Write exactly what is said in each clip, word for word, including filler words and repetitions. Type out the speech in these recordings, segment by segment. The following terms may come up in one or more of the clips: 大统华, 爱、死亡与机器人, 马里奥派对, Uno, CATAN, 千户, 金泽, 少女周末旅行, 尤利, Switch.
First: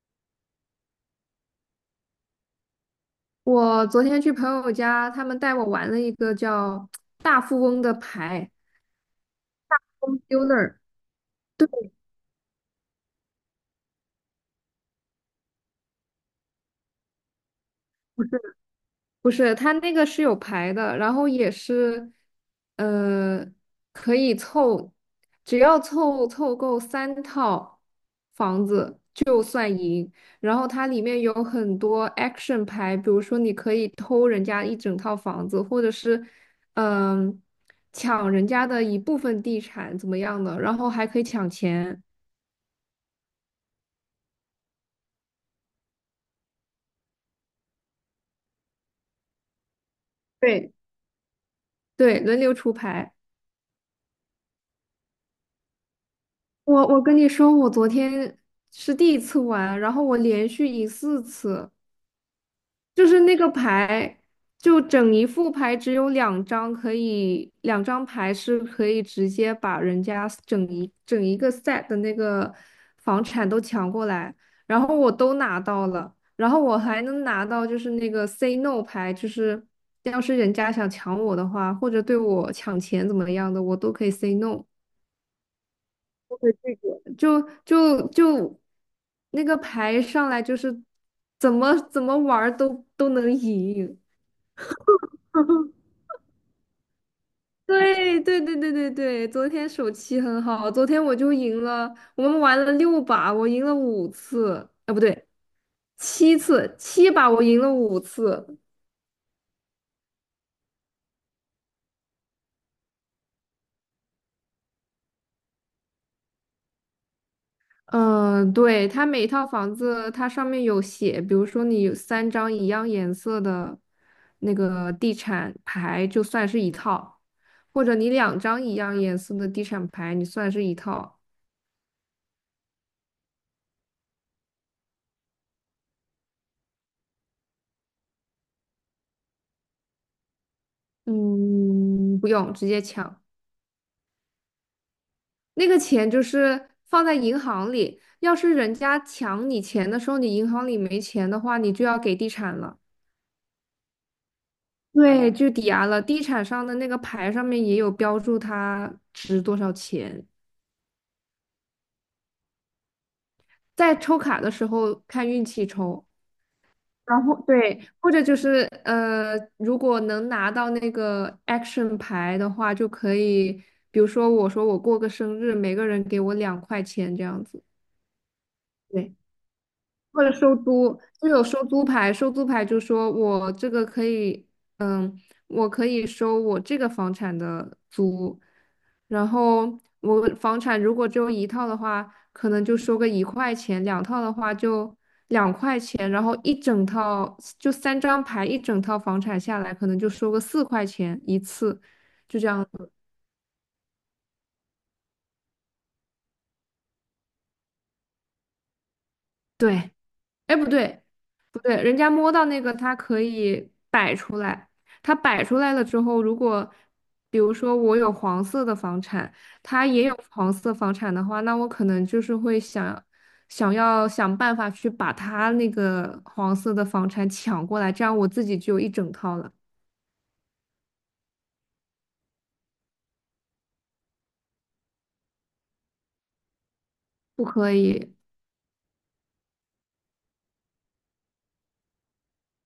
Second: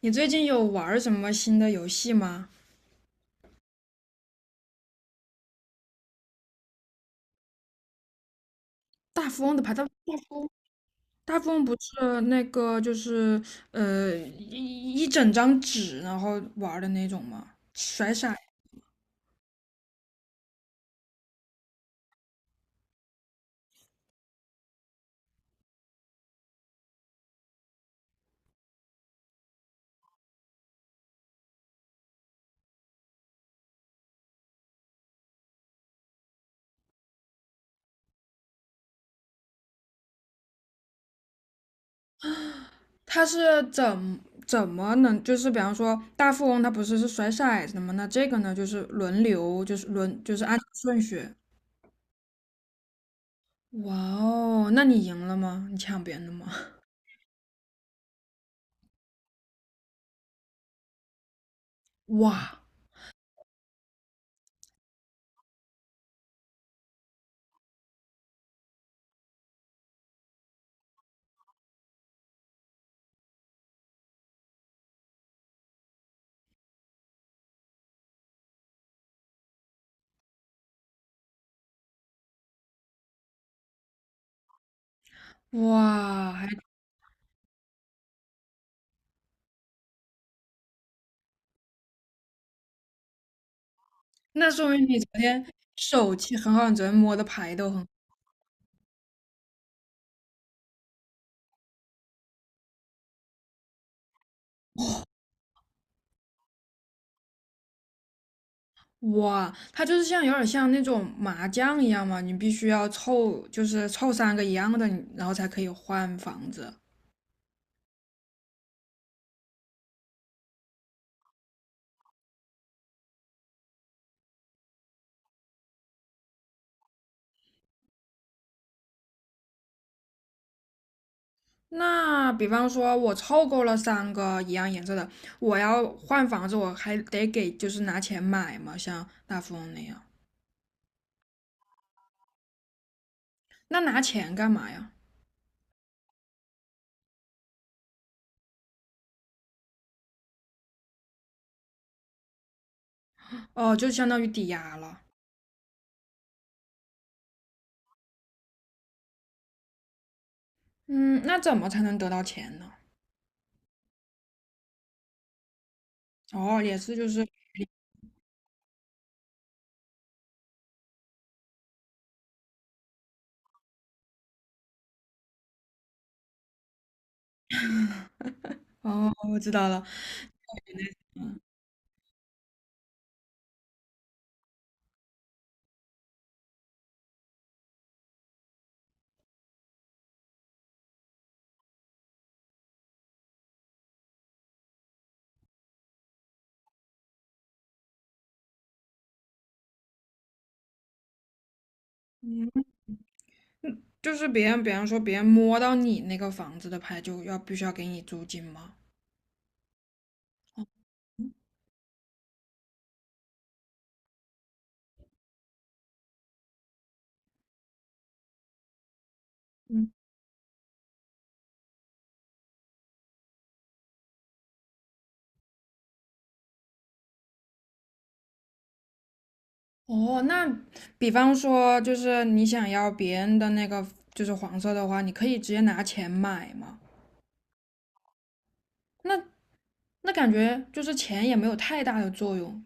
你最近有玩什么新的游戏吗？我昨天去朋友家，他们带我玩了一个叫大富翁的牌 大富翁的牌，大大 Home 富翁，Builder。大富翁对，不是那个就是呃一一整张纸然后玩的那种吗？甩骰，不是，它那个是有牌的，然后也是，呃，可以凑，只要凑凑够三套房子，然后它里面有很多 action 牌，比如说你可以偷人家一整套房子，或者是，嗯、抢人家的一部分地产怎么样的，然后还可以抢钱。它是怎怎么能就是比方说大富翁它不是是甩骰子的吗？那这个呢就是轮流就是轮就是按对，顺序。对，轮流出牌。哇哦，那你赢了吗？你抢别人的吗？我我跟你说，我昨天是第一次玩，然后我连续赢四次，哇就是那个牌，就整一副牌只有两张可以，两张牌是可以直接把人家整一整一个 set 的那个房产都抢过来，然后我都拿到了，然后我还能拿到就是那个 say no 牌，就是要是人家想抢我的话，或者对我抢钱怎么样的，我都可以 say no。哇，对这还个，就就就那个牌上来就是怎么怎么玩儿都都能赢。那说明你昨天手气很好，你昨天摸的牌都很好。对对对对对对，昨天手气很好，昨天我就赢了，我们玩了六把，我赢了五次，啊不对，七次，七把我赢了五次。哇，它就是像有点像那种麻将一样嘛，你必须要凑，就是凑三个一样的，你然后才可以换房子。嗯，呃对，它每一套房子，它上面有写，比如说你有三张一样颜色的那个地产牌，就算是一套；或者你两张一样颜色的地产牌，你算是一套。那比方说，我凑够了三个一样颜色的，我要换房子，我还得给就是拿钱买嘛，像大富翁那样。嗯，不用，直接抢。那拿钱干嘛呀？那个钱就是放在银行里，要是人家抢你钱的时候，你银行里没钱的话，你就要给地产了。哦，就相当于抵押了。对，就抵押了。地产上的那个牌上面也有标注它值多少钱。嗯，那怎么才能得到钱呢？在抽卡的时候看运气抽，哦，也是，就然是，后对，或者就是呃，如果能拿到那个 action 牌的话，就可以，比如说我说我过个生日，每个人给我两块钱这样子。哦，对。我知道了，或者收租，就有收租牌，收租牌就说我这个可以，嗯，我可以收我这个房产的租，然后我房产如果只有一套的话，可能就收个一块钱，两套的话就两块钱，然后一整套就三张牌，一整套房产下来可能就收个四块钱一次，就这样子。就是别人，比方说别人摸到你那个房子的牌，就要必须要给你租金吗？对，哎，不对，不对，人家摸到那个，它可以摆出来。它摆出来了之后，如果比如说我有黄色的房产，他也有黄色房产的话，那我可能就是会想想要想办法去把他那个黄色的房产抢过来，这样我自己就有一整套了。哦，那比方说，就是你想要别人的那个就是黄色的话，你可以直接拿钱买吗？不可以，那那感觉就是钱也没有太大的作用。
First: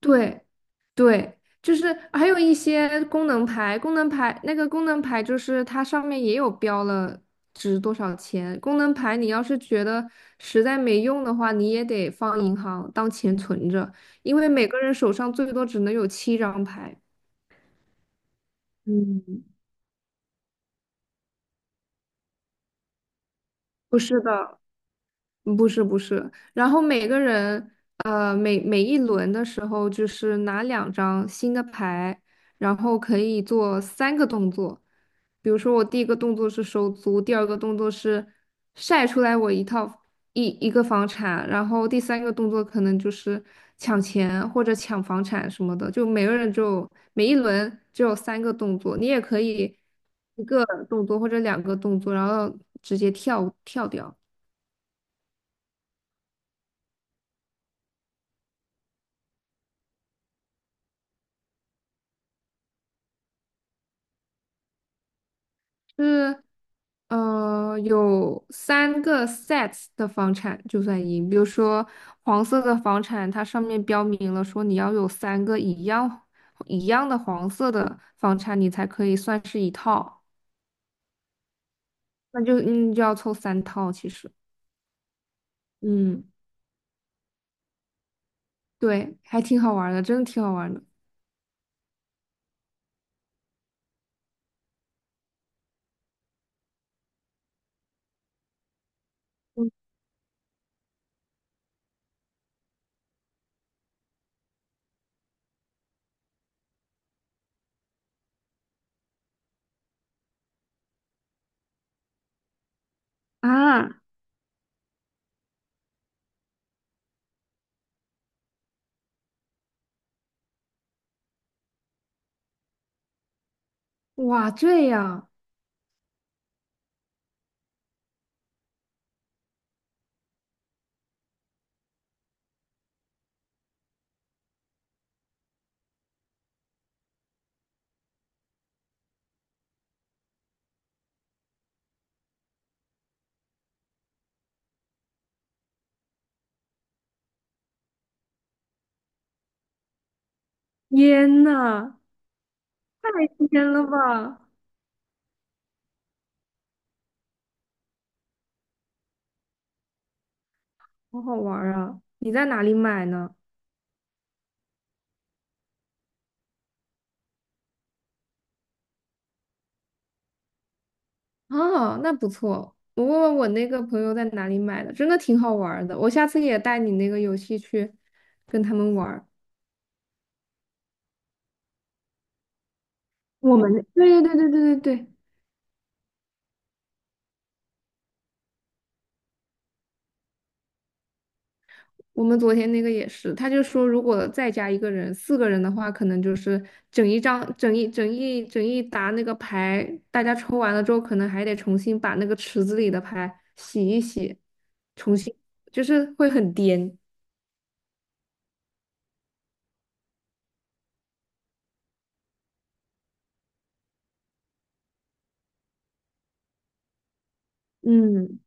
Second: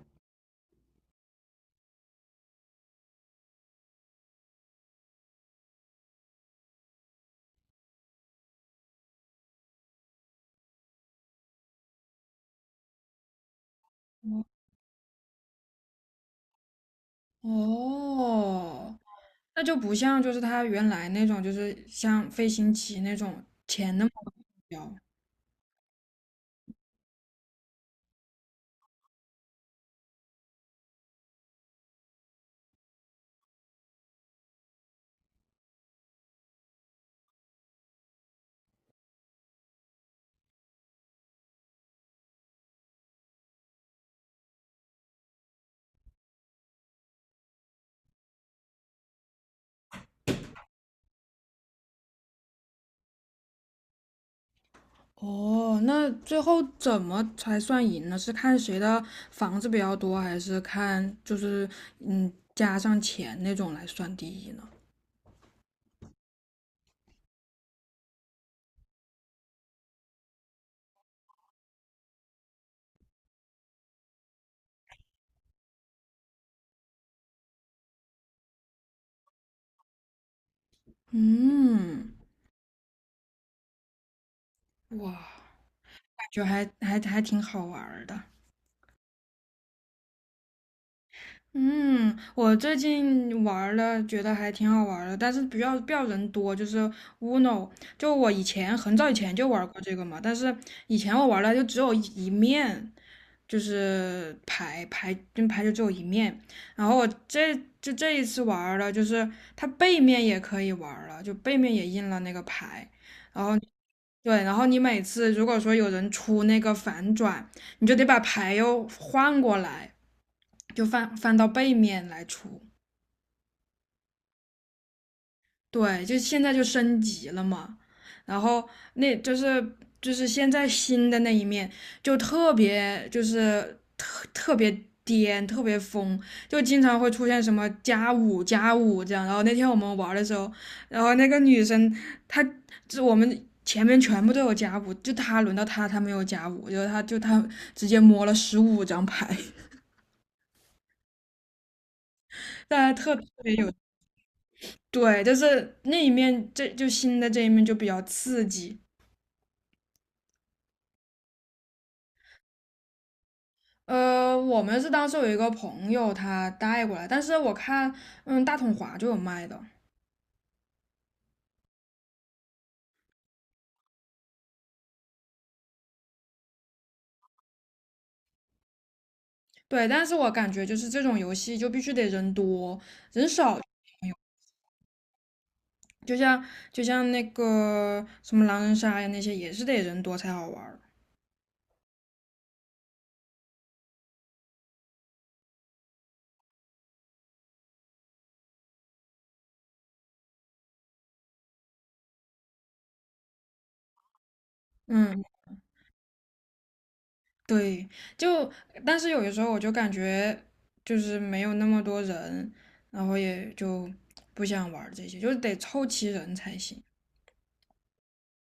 对对，就是还有一些功能牌，功能牌那个功能牌就是它上面也有标了值多少钱。功能牌你要是觉得实在没用的话，你也得放银行当钱存着，因为每个人手上最多只能有七张牌。哦，嗯，那就不像就是他原来那种，就是像飞行棋那种钱不那么是的，重要。不是不是，然后每个人呃每每一轮的时候就是拿两张新的牌，然后可以做三个动作，比如说我第一个动作是收租，第二个动作是晒出来我一套一一个房产，然后第三个动作可能就是抢钱或者抢房产什么的，就每个人就每一轮只有三个动作，你也可以一个动作或者两个动作，然后直接跳跳掉。哦，那最后怎么才算赢呢？是看谁的房子比较多，还是看就是嗯加上钱那种来算第一呢？是呃有三个 sets 的房产就算赢，比如说黄色的房产，它上面标明了说你要有三个一样一样的黄色的房产，你才可以算是一套，嗯，那就嗯就要凑三套其实，哇。嗯，就还还还挺好玩的。对，还挺好玩儿的，真的挺好玩儿的嗯，我最近玩了，觉得还挺好玩的，但是不要不要人多，就是 Uno，就我以前很早以前就玩过这个嘛，但是以前我玩了就只有一一面，就是牌牌就牌就只有一面，然后我这就这一次玩了，就是它背面也可以玩了，就背面也印了那个牌，然后啊！对，然后你每次如果说有人出那个反转，你就得把牌又换过来。就翻翻到背面来出。哇，这样，对，就现在就升级了嘛。然后那就是就是现在新的那一面就特别就是特别颠，特别疯，就经常会出现什么加五加五这样。然后那天我们玩的时候，然后那个女生她就我们。前面全部都有加五，就她轮到她她没有加五，就后她就她直接摸了十五张牌，天呐，大家太特别天有了吧，对，就是那一面，这就新的这一面就比较刺激。好好玩儿啊！你在哪里买呢？呃，我们是当时有一个朋友他带过来，但是我看，嗯，大统华就有卖的。哦，那不错。我问问我那个朋友在哪里买的，真的挺好玩儿的。我下次也带你那个游戏去跟他们玩儿。对，但是我感觉就是这种游戏就必须得人多，人我少，们对对对对对对对，就像就像那个什么狼人杀呀那些，也是得人多才好玩儿。我们昨天那个也是，他就说如果再加一个人，四个人的话，可能就是整一张、整一、整一、整一沓那个牌，大家抽完了之后，可能还得重新把那个池子里的牌洗一洗，重嗯，新就是会很颠。对，就但是有的时候我就感觉就是没有那么多人，然后也就不想玩儿这些，就是得凑齐人才行。嗯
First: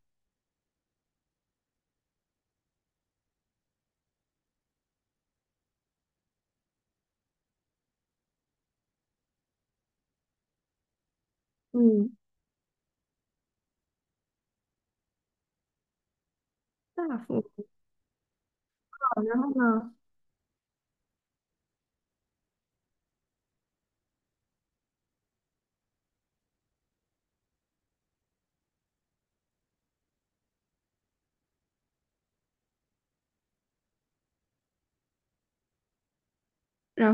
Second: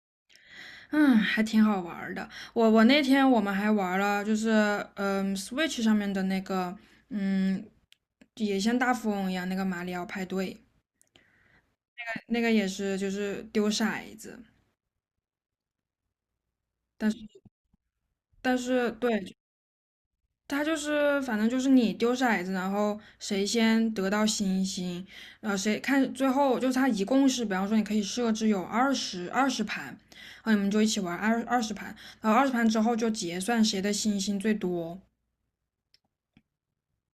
嗯，还挺好玩儿的。我我那天我们还玩了，就是嗯，Switch 上面的那个，嗯，也像大富翁一样那个马里奥派对，嗯，那个也是就是丢骰子，大但是富但是豪，对，然后呢？它就是反正就是你丢骰子，然后谁先得到星星，然后谁看最后就是它一共是，比方说你可以设置有二十二十盘，然后你们就一起玩二二十盘，然后二十盘之后就结算谁的星星最多。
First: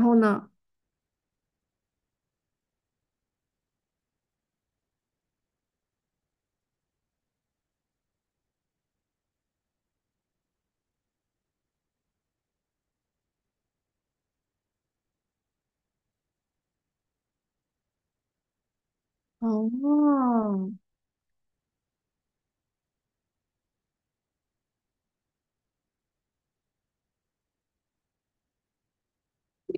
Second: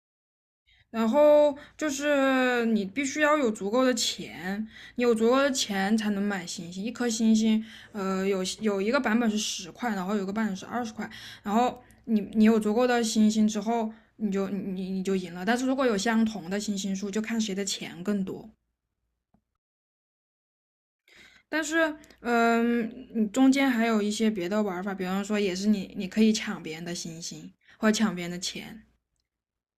然后呢？然后就是你必须要有足够的钱，你有足够的钱才能买星星。一颗星星，呃，有有一个版本是十块，然后有一个版本是二十块。然后你你有足够的星星之后，你就你你就赢了。但是如果有相同的星星数，就看谁的钱更多。哦，但是，嗯，你中间还有一些别的玩法，比方说也是你你可以抢别人的星星或者抢别人的钱。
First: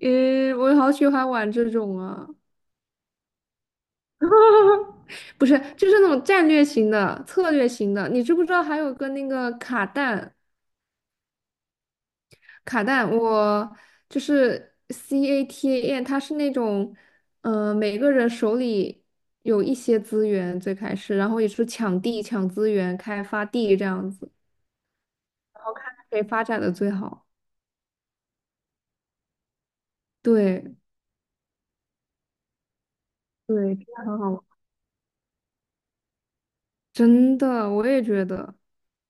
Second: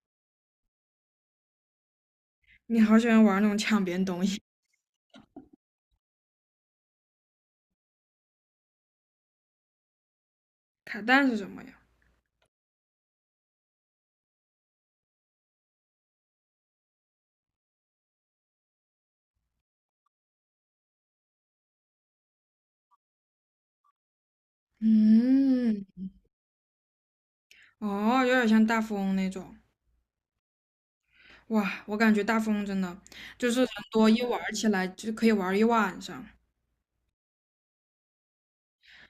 诶，我好喜欢玩这种啊！你好喜欢玩那种抢别人东西。不是，就是那种战略型的、策略型的。你知不知道还有个那个卡弹？卡带是什么呀？卡弹，我就是 CATAN，它是那种，呃，每个人手里有一些资源，最开始，然后也是抢地、抢资源、开发地这样子，嗯，谁发展的最好？哦，有点像大富翁那种。对哇，我感觉大富翁真的就是人对，真的多很一好玩玩，儿起来就可以玩儿一晚上，真的，我也觉得。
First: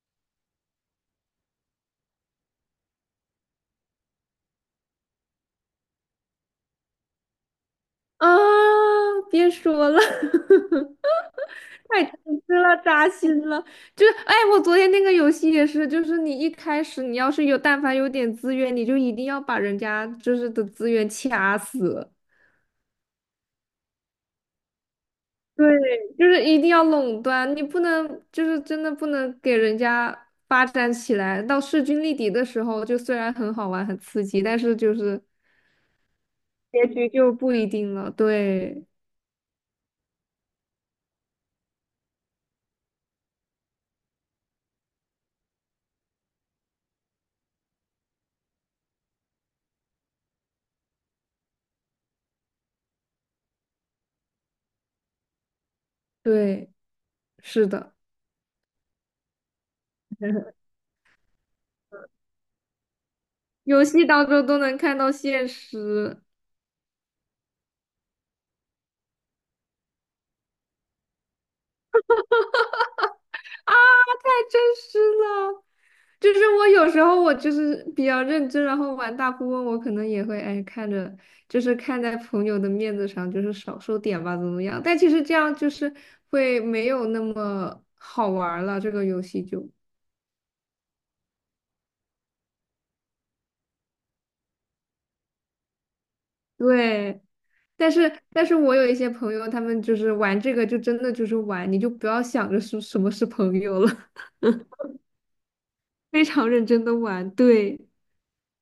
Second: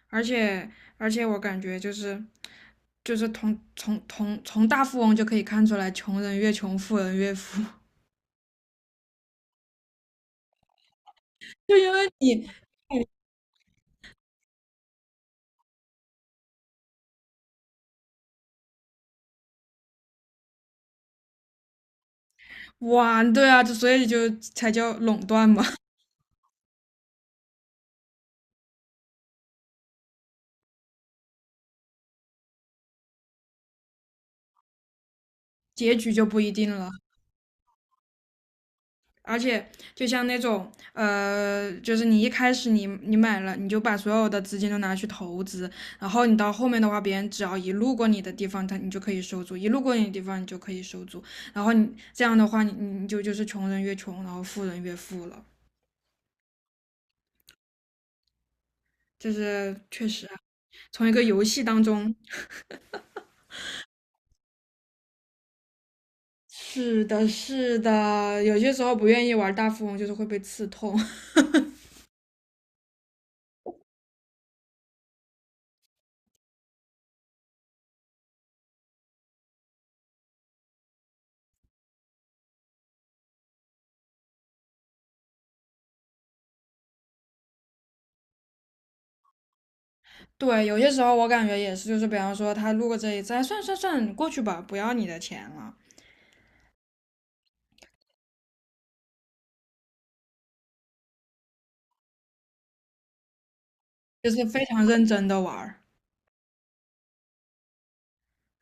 而且而且我感觉就是就是从从从从大富翁就可以看出来，穷人越穷，富人越富。啊，别说了，就因太为诚你实了扎心了。就是，哎，我昨天那个游戏也是，就是你一开始你要是有但凡有点资源，你就一定要把人家就是的资源掐死。玩对啊，就所以就才叫垄断嘛，对，就是一定要垄断，你不能就是真的不能给人家发展起来。到势均力敌的时候，就虽然很好玩很刺激，但是就是 结局就不一定结了。局就不一定了。对，而且就像那种呃，就是你一开始你你买了，你就把所有的资金都拿去投资，然后你到后面的话，别人只要一路过你的地方，他你就可以收租；一路过你的地方，你就可以收租。然后你这样的话，你你就就是穷人越穷，然后富人越富了。对，是的。就是确实啊，从一个游戏当中，游戏当中都能看到现实是的，是的，有些时候不愿意玩大富翁，就是会被刺痛。啊，太真实了。就是我有时候我就是比较认真，然后玩大富翁，我可能也会哎看着，就是看在朋友的面子上，就是少收点吧，怎么样？但其实这样就是会没有那么好玩儿了，这个游戏就对，有些时候我感觉也是，就是比方说他路过这一次，哎，算算算，过去吧，不要你的钱了，对。但是但是我有一些朋友，他们就是玩这个就真的就是玩，你就不要想着是什么是朋友了，就是非常认真的玩儿。非常认真的玩，对。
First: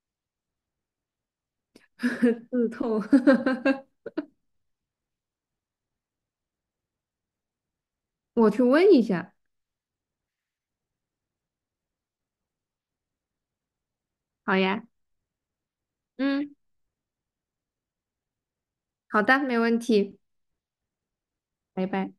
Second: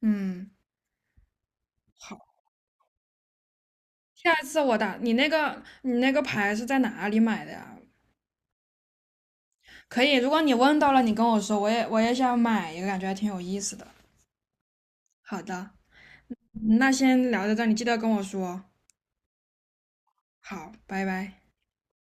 嗯，好，刺痛。下一次我打你那个你那个牌是在哪里买的呀？我去问一下。可以，如果你问到了，你跟我说，我也我也想买一个，感觉还挺有意思的。好呀，好的，嗯，那先聊到这儿，你记得跟我说。好的，没问题，好，拜拜。拜拜。